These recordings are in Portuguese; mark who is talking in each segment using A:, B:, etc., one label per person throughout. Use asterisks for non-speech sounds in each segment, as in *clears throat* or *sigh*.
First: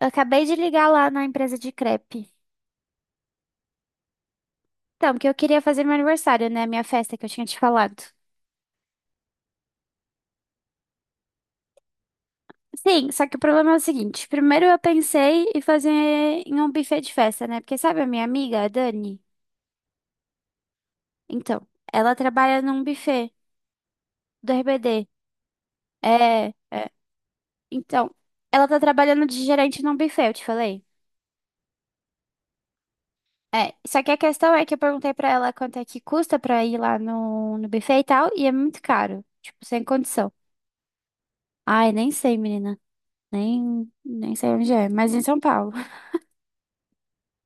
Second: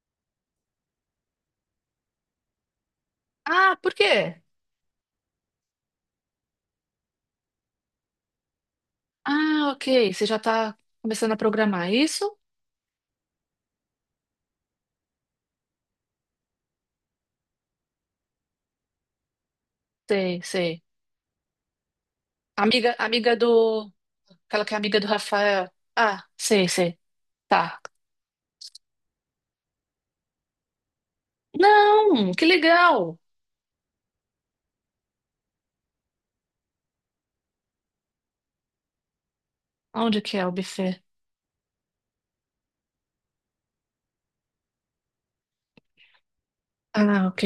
A: Eu acabei de ligar lá na empresa de crepe.
B: Ah, por quê?
A: Então, porque eu queria fazer meu aniversário, né? Minha festa que eu tinha te falado.
B: Ah, ok. Você já tá começando a programar, é isso?
A: Sim, só que o problema é o seguinte. Primeiro eu pensei em fazer em um buffet de festa, né? Porque sabe a minha amiga, a Dani?
B: Sei, sei.
A: Então, ela trabalha num
B: Amiga,
A: buffet
B: amiga do.
A: do
B: Aquela que é amiga do
A: RBD.
B: Rafael. Ah,
A: É,
B: sei,
A: é.
B: sei. Tá.
A: Então, ela tá trabalhando de gerente num buffet, eu te falei.
B: Não, que legal.
A: É, só que a questão é que eu perguntei pra ela quanto é que custa pra ir lá no buffet e tal, e é muito caro. Tipo, sem
B: Onde
A: condição.
B: que é o buffet?
A: Ai, nem sei, menina. Nem sei onde é, mas em São Paulo.
B: Ah, ok.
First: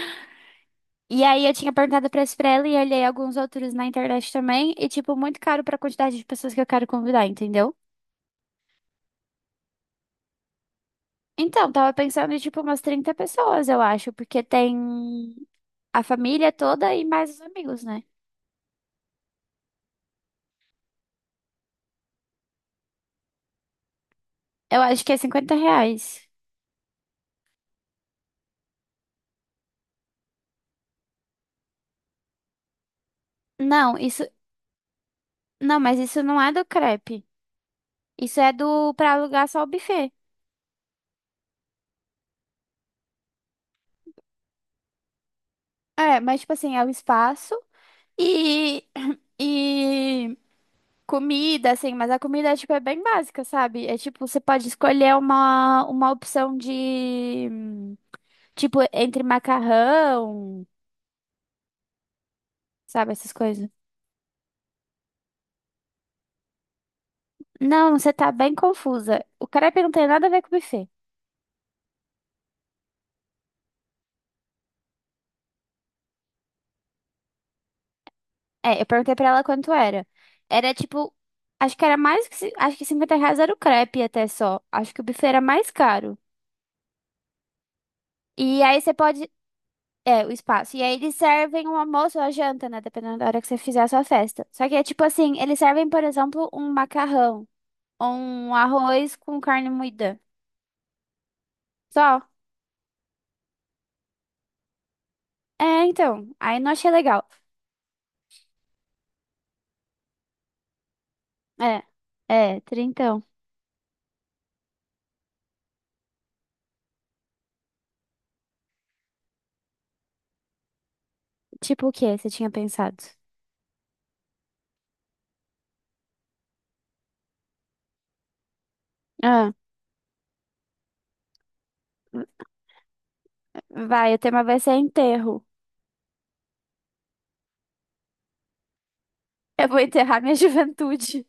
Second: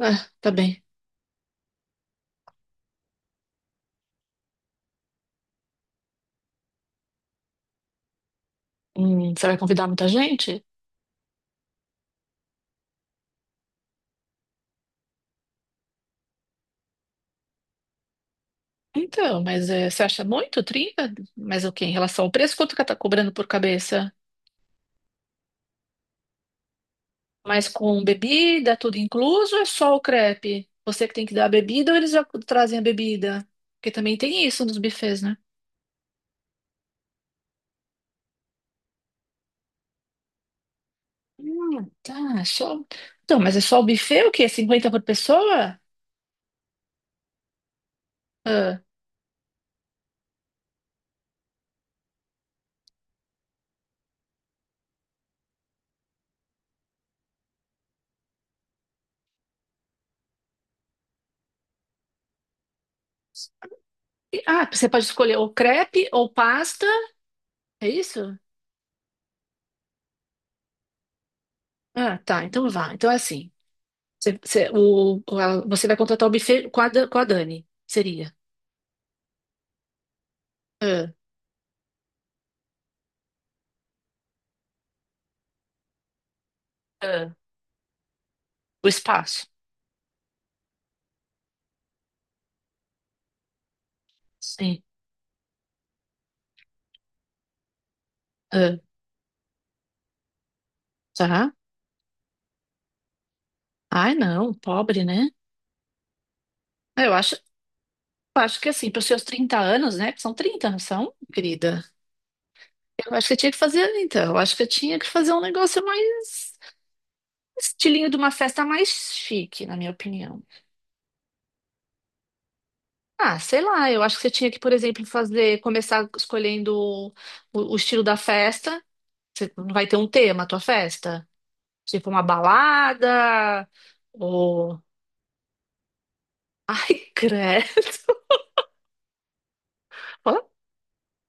B: Ah, tá bem.
A: E aí eu tinha perguntado pra isso pra ela e olhei alguns outros na internet também. E, tipo, muito caro pra quantidade de pessoas que eu quero convidar, entendeu?
B: Você vai convidar muita gente?
A: Então, tava pensando em, tipo, umas 30 pessoas, eu acho. Porque tem a família toda e mais os amigos, né?
B: Então, mas você acha muito? Trinta? Mas o quê? Em relação ao preço, quanto que ela tá cobrando por cabeça?
A: Eu acho que é cinquenta reais.
B: Mas com bebida, tudo incluso, ou é só o crepe? Você que tem que dar a bebida ou eles já trazem a bebida? Porque
A: Não,
B: também
A: isso...
B: tem isso nos buffets, né?
A: Não, mas isso não é do crepe. Isso é do... Pra alugar só o buffet.
B: Tá, só. Então, mas é só o buffet, o quê? Cinquenta por pessoa?
A: É, mas, tipo assim, é o espaço
B: Ah,
A: e... *clears throat* E comida, assim, mas a comida é, tipo, é bem básica, sabe? É tipo, você pode escolher uma opção de, tipo, entre macarrão, sabe, essas coisas.
B: ah, você pode escolher ou crepe ou pasta, é
A: Não, você tá
B: isso?
A: bem confusa. O crepe não tem nada a ver com buffet.
B: Ah, tá, então vá. Então é assim. Você, você vai contratar o buffet com a, com a Dani, seria.
A: É, eu perguntei pra ela quanto era. Era,
B: Ah,
A: tipo, acho que era mais que, acho que 50 reais era o crepe até só. Acho que o buffet era mais caro.
B: ah,
A: E aí
B: o
A: você pode,
B: espaço.
A: é, o espaço. E aí eles servem um almoço ou a janta, né? Dependendo da hora que você fizer a sua festa. Só que
B: Sim.
A: é tipo assim, eles servem, por exemplo, um macarrão ou um
B: Ah,
A: arroz com carne moída.
B: tá.
A: Só.
B: Ai, não, pobre, né?
A: É, então. Aí não achei
B: Ah, eu
A: legal.
B: acho. Eu acho que assim, para os seus 30 anos, né? Que são 30, não são, querida?
A: É. É,
B: Eu
A: trintão.
B: acho que eu tinha que fazer, então. Eu acho que eu tinha que fazer um negócio mais. Estilinho de uma festa mais chique, na minha opinião.
A: Tipo o que você tinha pensado?
B: Ah, sei lá, eu acho que você tinha que, por exemplo, fazer. Começar escolhendo o estilo da festa.
A: Ah,
B: Você não vai ter um tema a tua festa? Tipo uma balada.
A: vai, o tema vai ser
B: Ou.
A: enterro.
B: Ai, credo.
A: Eu vou enterrar minha *laughs*
B: *laughs*
A: juventude.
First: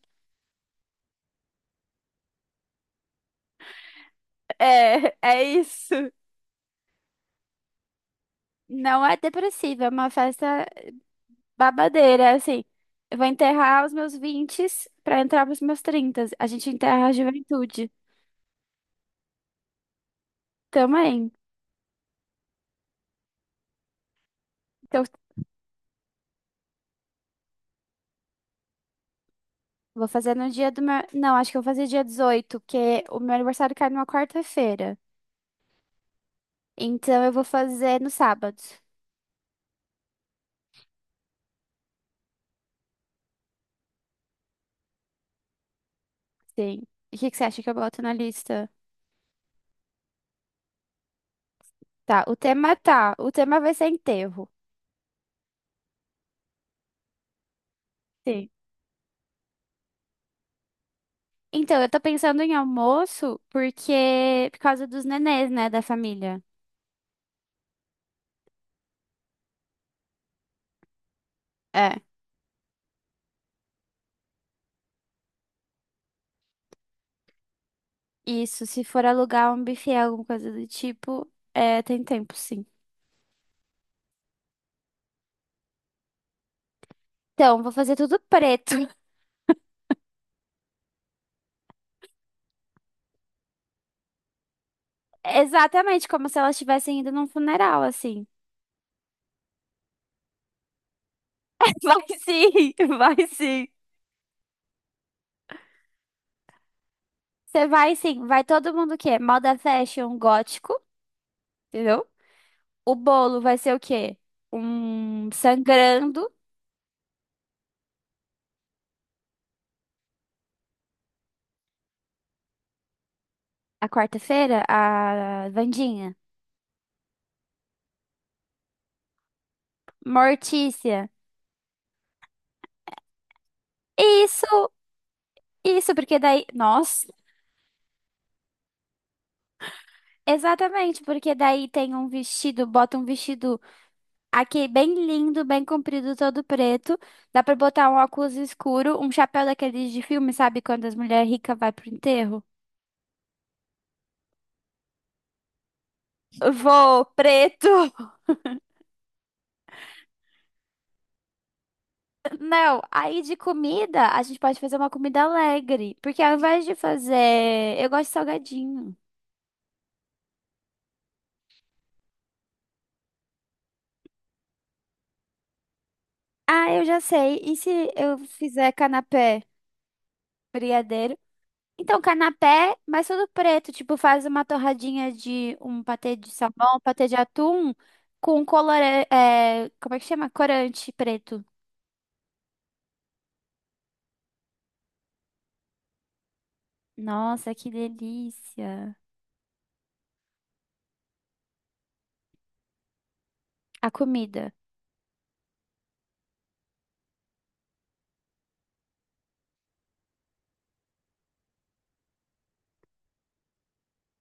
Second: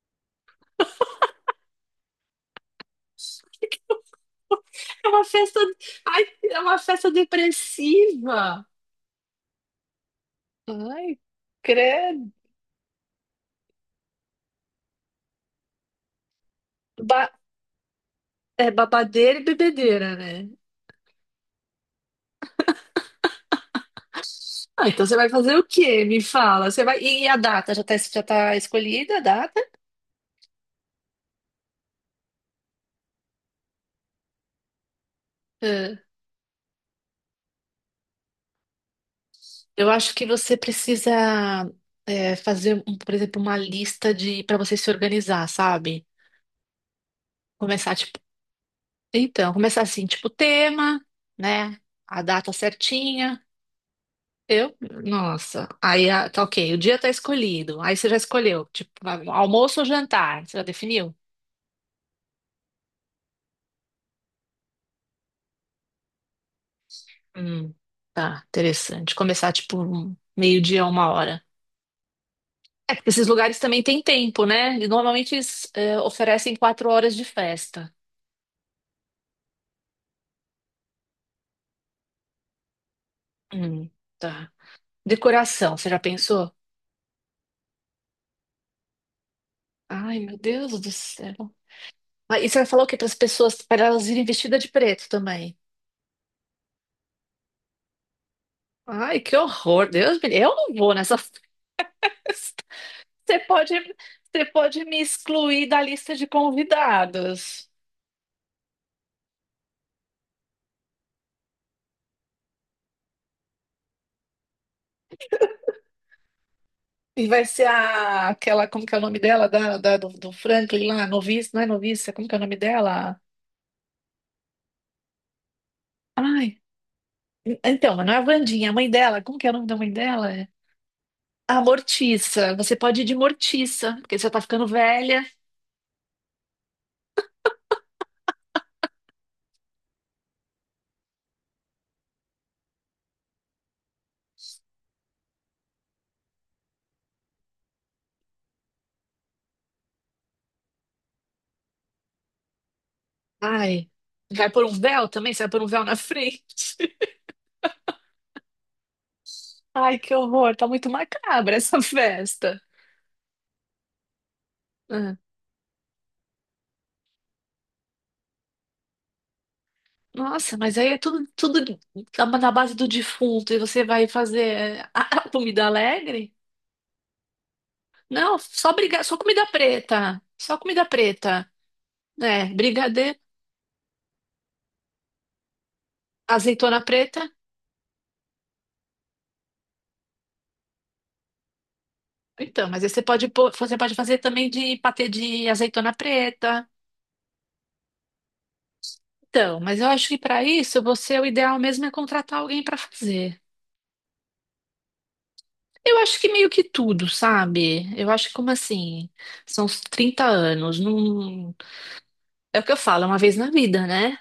B: É
A: É,
B: uma
A: é
B: festa.
A: isso.
B: Ai, é uma festa depressiva.
A: Não é depressiva, é uma festa
B: Ai,
A: babadeira,
B: credo.
A: é assim. Eu vou enterrar os meus 20 pra entrar pros meus trinta. A gente enterra a
B: Ba-
A: juventude
B: é babadeira e bebedeira, né?
A: também.
B: Ah,
A: Então,
B: então você vai fazer o quê? Me fala. Você vai... E a data? Já tá escolhida a data?
A: vou fazer no dia do meu. Não, acho que eu vou fazer dia 18 porque o meu aniversário cai numa quarta-feira.
B: É.
A: Então, eu vou fazer no sábado.
B: Eu acho que você precisa é, fazer, por exemplo, uma lista de para você se organizar, sabe?
A: Sim. E o que que você acha que eu
B: Começar,
A: boto na
B: tipo,
A: lista?
B: então, começar assim, tipo, tema, né? A data
A: Tá. O
B: certinha.
A: tema vai ser enterro.
B: Eu, nossa, aí ah, tá ok, o dia tá escolhido. Aí você já
A: Sim.
B: escolheu, tipo, almoço ou jantar? Você já definiu?
A: Então, eu tô pensando em almoço porque por causa dos nenês, né, da família.
B: Hum, tá, interessante. Começar tipo um meio-dia, uma hora.
A: É.
B: É, porque esses lugares também têm tempo, né? E normalmente eles é, oferecem quatro horas de festa.
A: Isso, se for alugar um buffet, alguma coisa do tipo, é, tem tempo, sim.
B: Hum, tá. Decoração, você já pensou?
A: Então, vou fazer tudo preto.
B: Ai, meu Deus do céu. Ah, e você vai falar o quê para as pessoas, para elas irem vestidas de preto
A: *laughs*
B: também?
A: Exatamente, como se elas estivessem indo num funeral, assim.
B: Ai, que horror, Deus me... Eu não vou nessa *laughs*
A: *laughs* Vai
B: festa.
A: sim, vai
B: Você
A: sim.
B: pode, você pode me excluir da lista de
A: Você
B: convidados.
A: vai sim, vai todo mundo o quê? Moda fashion gótico, entendeu? O bolo vai ser o quê? Um sangrando.
B: E vai ser a, aquela, como que é o nome dela, do Franklin lá, noviça, não é noviça, como que é o nome dela?
A: A quarta-feira, a Vandinha.
B: Ai, então, mas não é a Wandinha, é a mãe dela, como que é o nome da mãe dela? É
A: Mortícia.
B: a Mortiça, você pode ir de Mortiça, porque você tá ficando
A: Isso,
B: velha.
A: isso, porque daí. Nossa, exatamente, porque daí tem um vestido, bota um vestido. Aqui, bem lindo, bem comprido, todo preto. Dá pra botar um óculos escuro, um chapéu daqueles de filme, sabe? Quando as mulheres ricas vai pro enterro.
B: Ai, vai pôr um véu também? Você vai pôr um véu na frente?
A: Vou,
B: *laughs*
A: preto.
B: Ai, que horror, tá muito macabra essa
A: *laughs*
B: festa.
A: Não, aí de comida, a gente pode fazer uma
B: Ah,
A: comida alegre. Porque ao invés de fazer. Eu gosto de salgadinho.
B: nossa, mas aí é tudo na base do defunto, e você vai fazer é, a comida alegre?
A: Ah, eu já sei. E se eu
B: Não,
A: fizer
B: só briga, só
A: canapé?
B: comida preta. Só comida
A: Brigadeiro.
B: preta.
A: Então,
B: É,
A: canapé, mas
B: brigadeiro,
A: tudo preto. Tipo, faz uma torradinha de um patê de salmão, um
B: azeitona
A: patê de
B: preta.
A: atum com colorante. É, como é que chama? Corante preto.
B: Então, mas aí você você pode fazer também de patê de azeitona preta.
A: Nossa, que delícia.
B: Então, mas eu acho que para isso você o ideal mesmo é contratar alguém para fazer.
A: A comida.
B: Eu acho que meio que tudo, sabe? Eu acho que como assim, são uns 30 anos, não é o que eu falo, é uma vez na vida, né?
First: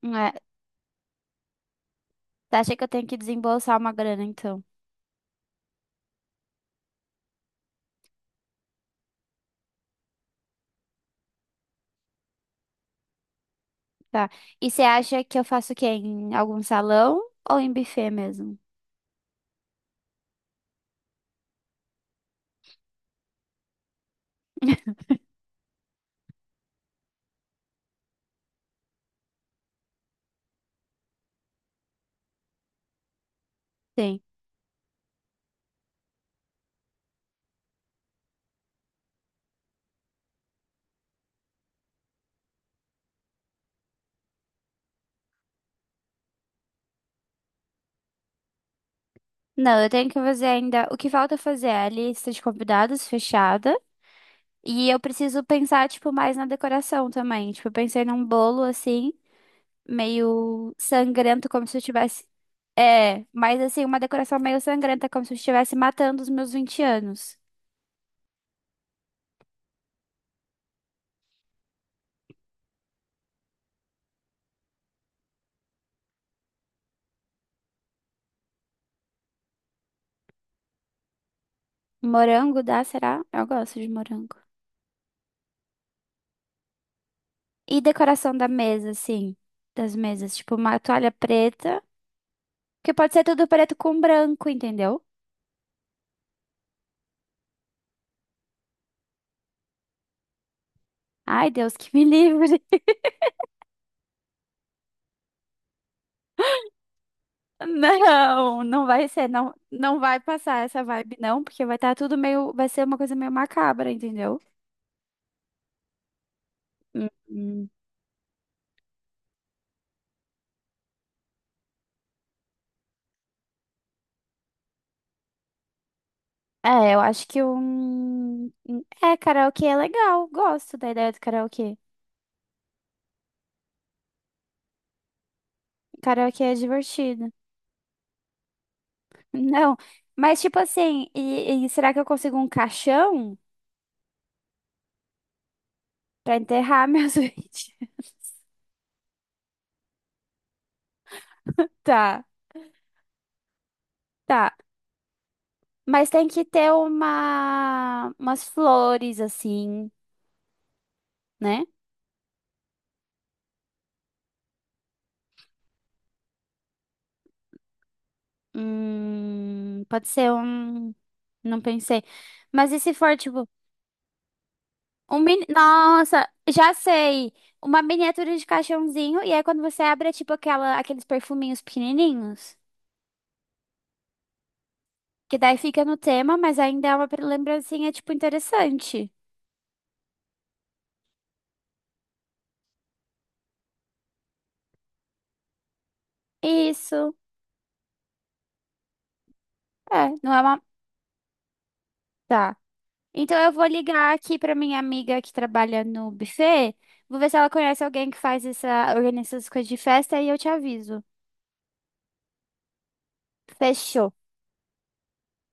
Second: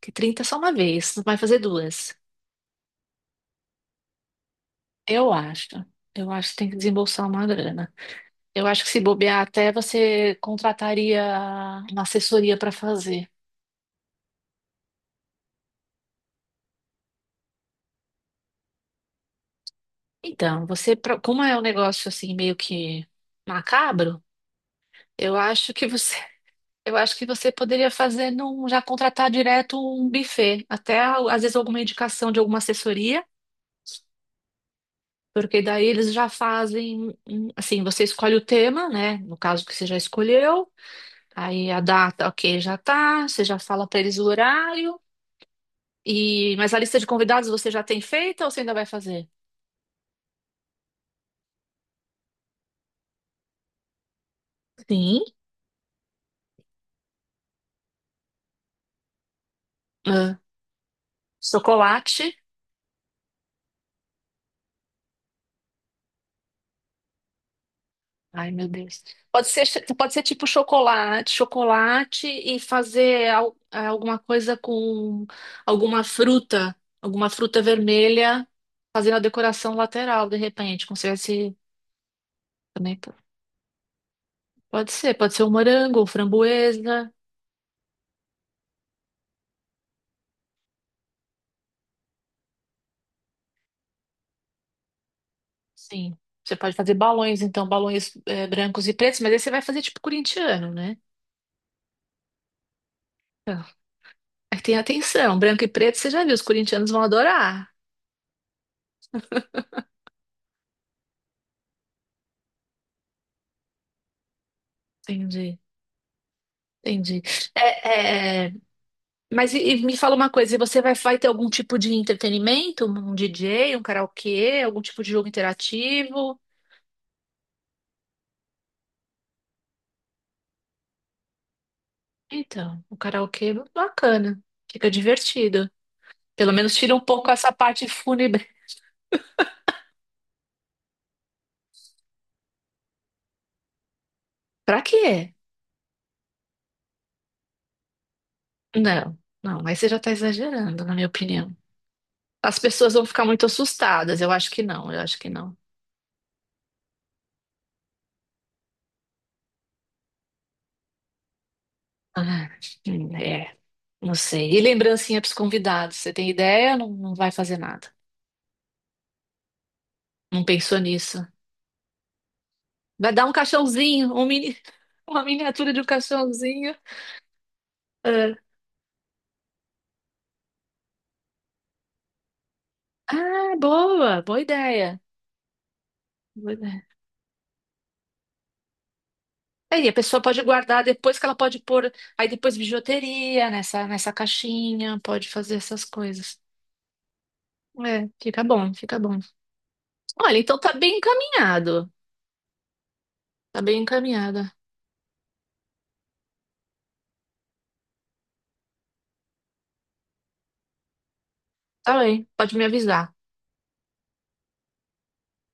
B: Que
A: É,
B: 30 é só uma vez, não vai fazer duas.
A: tá, achei que eu tenho que desembolsar uma grana, então.
B: Eu acho. Eu acho que tem que desembolsar uma grana. Eu acho que se bobear até você contrataria uma assessoria para fazer.
A: Tá. E você acha que eu faço o quê? Em algum salão ou em buffet mesmo?
B: Então, você, como é um negócio assim meio que macabro,
A: *laughs*
B: eu acho que você, *laughs* eu acho que você poderia fazer num, já contratar direto um buffet, até às vezes alguma indicação de alguma assessoria,
A: Sim.
B: porque daí eles já fazem, assim, você escolhe o tema, né? No caso que você já escolheu, aí a data, ok, já tá, você já fala para eles o horário. E, mas a lista de convidados você já tem feita ou você ainda vai fazer?
A: Não, eu tenho que fazer ainda. O que falta fazer é a lista de convidados fechada. E eu
B: Sim.
A: preciso pensar, tipo, mais na decoração também. Tipo, eu pensei num bolo, assim,
B: Ah,
A: meio sangrento, como se eu tivesse...
B: chocolate.
A: É, mas assim, uma decoração meio sangrenta, como se eu estivesse matando os meus 20 anos.
B: Ai, meu Deus. Pode ser, pode ser tipo chocolate, chocolate e fazer é, alguma coisa com alguma fruta, alguma fruta vermelha, fazendo a decoração lateral, de repente, como se tivesse
A: Morango dá,
B: também
A: será? Eu gosto de morango.
B: pode ser um morango, um framboesa.
A: E decoração da mesa, assim, das mesas. Tipo, uma toalha preta, que pode ser tudo preto com branco, entendeu?
B: Sim. Você pode fazer balões, então, balões brancos e pretos, mas aí você vai fazer tipo corintiano, né?
A: Ai, Deus, que me *laughs* livre.
B: Então, aí tem atenção, branco e preto, você já viu, os corintianos vão adorar.
A: Não, não vai ser, não, não vai passar essa vibe, não, porque vai estar tudo meio, vai ser uma coisa meio macabra, entendeu?
B: Entendi.
A: Hum,
B: Entendi.
A: hum.
B: É, é, mas e me fala uma coisa, e você vai, vai ter algum tipo de entretenimento? Um DJ, um karaokê, algum tipo de jogo interativo?
A: É, eu acho que é, karaokê é legal, gosto da ideia do karaokê.
B: Então, o karaokê é bacana, fica divertido.
A: Karaokê
B: Pelo
A: é
B: menos tira um
A: divertido.
B: pouco essa parte fúnebre.
A: *laughs* Não, mas tipo assim, e será que eu consigo um caixão
B: Pra quê?
A: pra enterrar meus *laughs* vídeos?
B: Não, não, aí você já tá exagerando, na minha opinião.
A: Tá,
B: As pessoas vão ficar muito assustadas, eu acho
A: tá.
B: que não, eu acho que não.
A: Mas tem que ter uma, umas flores assim, né?
B: Ah, é, não sei. E lembrancinha pros convidados, você tem ideia? Não, não vai fazer nada.
A: Pode ser
B: Não pensou
A: um.
B: nisso.
A: Não pensei. Mas e se
B: Vai
A: for,
B: dar um
A: tipo,
B: caixãozinho, um mini... *laughs*
A: um
B: uma
A: mini...
B: miniatura de um
A: Nossa, já
B: caixãozinho.
A: sei. Uma miniatura
B: É.
A: de caixãozinho. E aí, quando você abre, é tipo aquela, aqueles perfuminhos pequenininhos.
B: Ah, boa, boa ideia.
A: Que daí fica no tema,
B: Boa
A: mas
B: ideia.
A: ainda é uma lembrancinha, tipo, interessante.
B: Aí a pessoa pode guardar depois que ela pode pôr, aí depois bijuteria nessa, nessa caixinha, pode fazer essas coisas.
A: Isso.
B: É, fica bom, fica bom.
A: É, não
B: Olha,
A: é
B: então
A: uma...
B: tá bem encaminhado.
A: Tá. Então, eu
B: Tá
A: vou
B: bem
A: ligar aqui
B: encaminhado.
A: pra minha amiga que trabalha no buffet. Vou ver se ela conhece alguém que faz essa... Organiza essas coisas de festa e eu te aviso.
B: Tá bem, pode me avisar.
A: Fechou.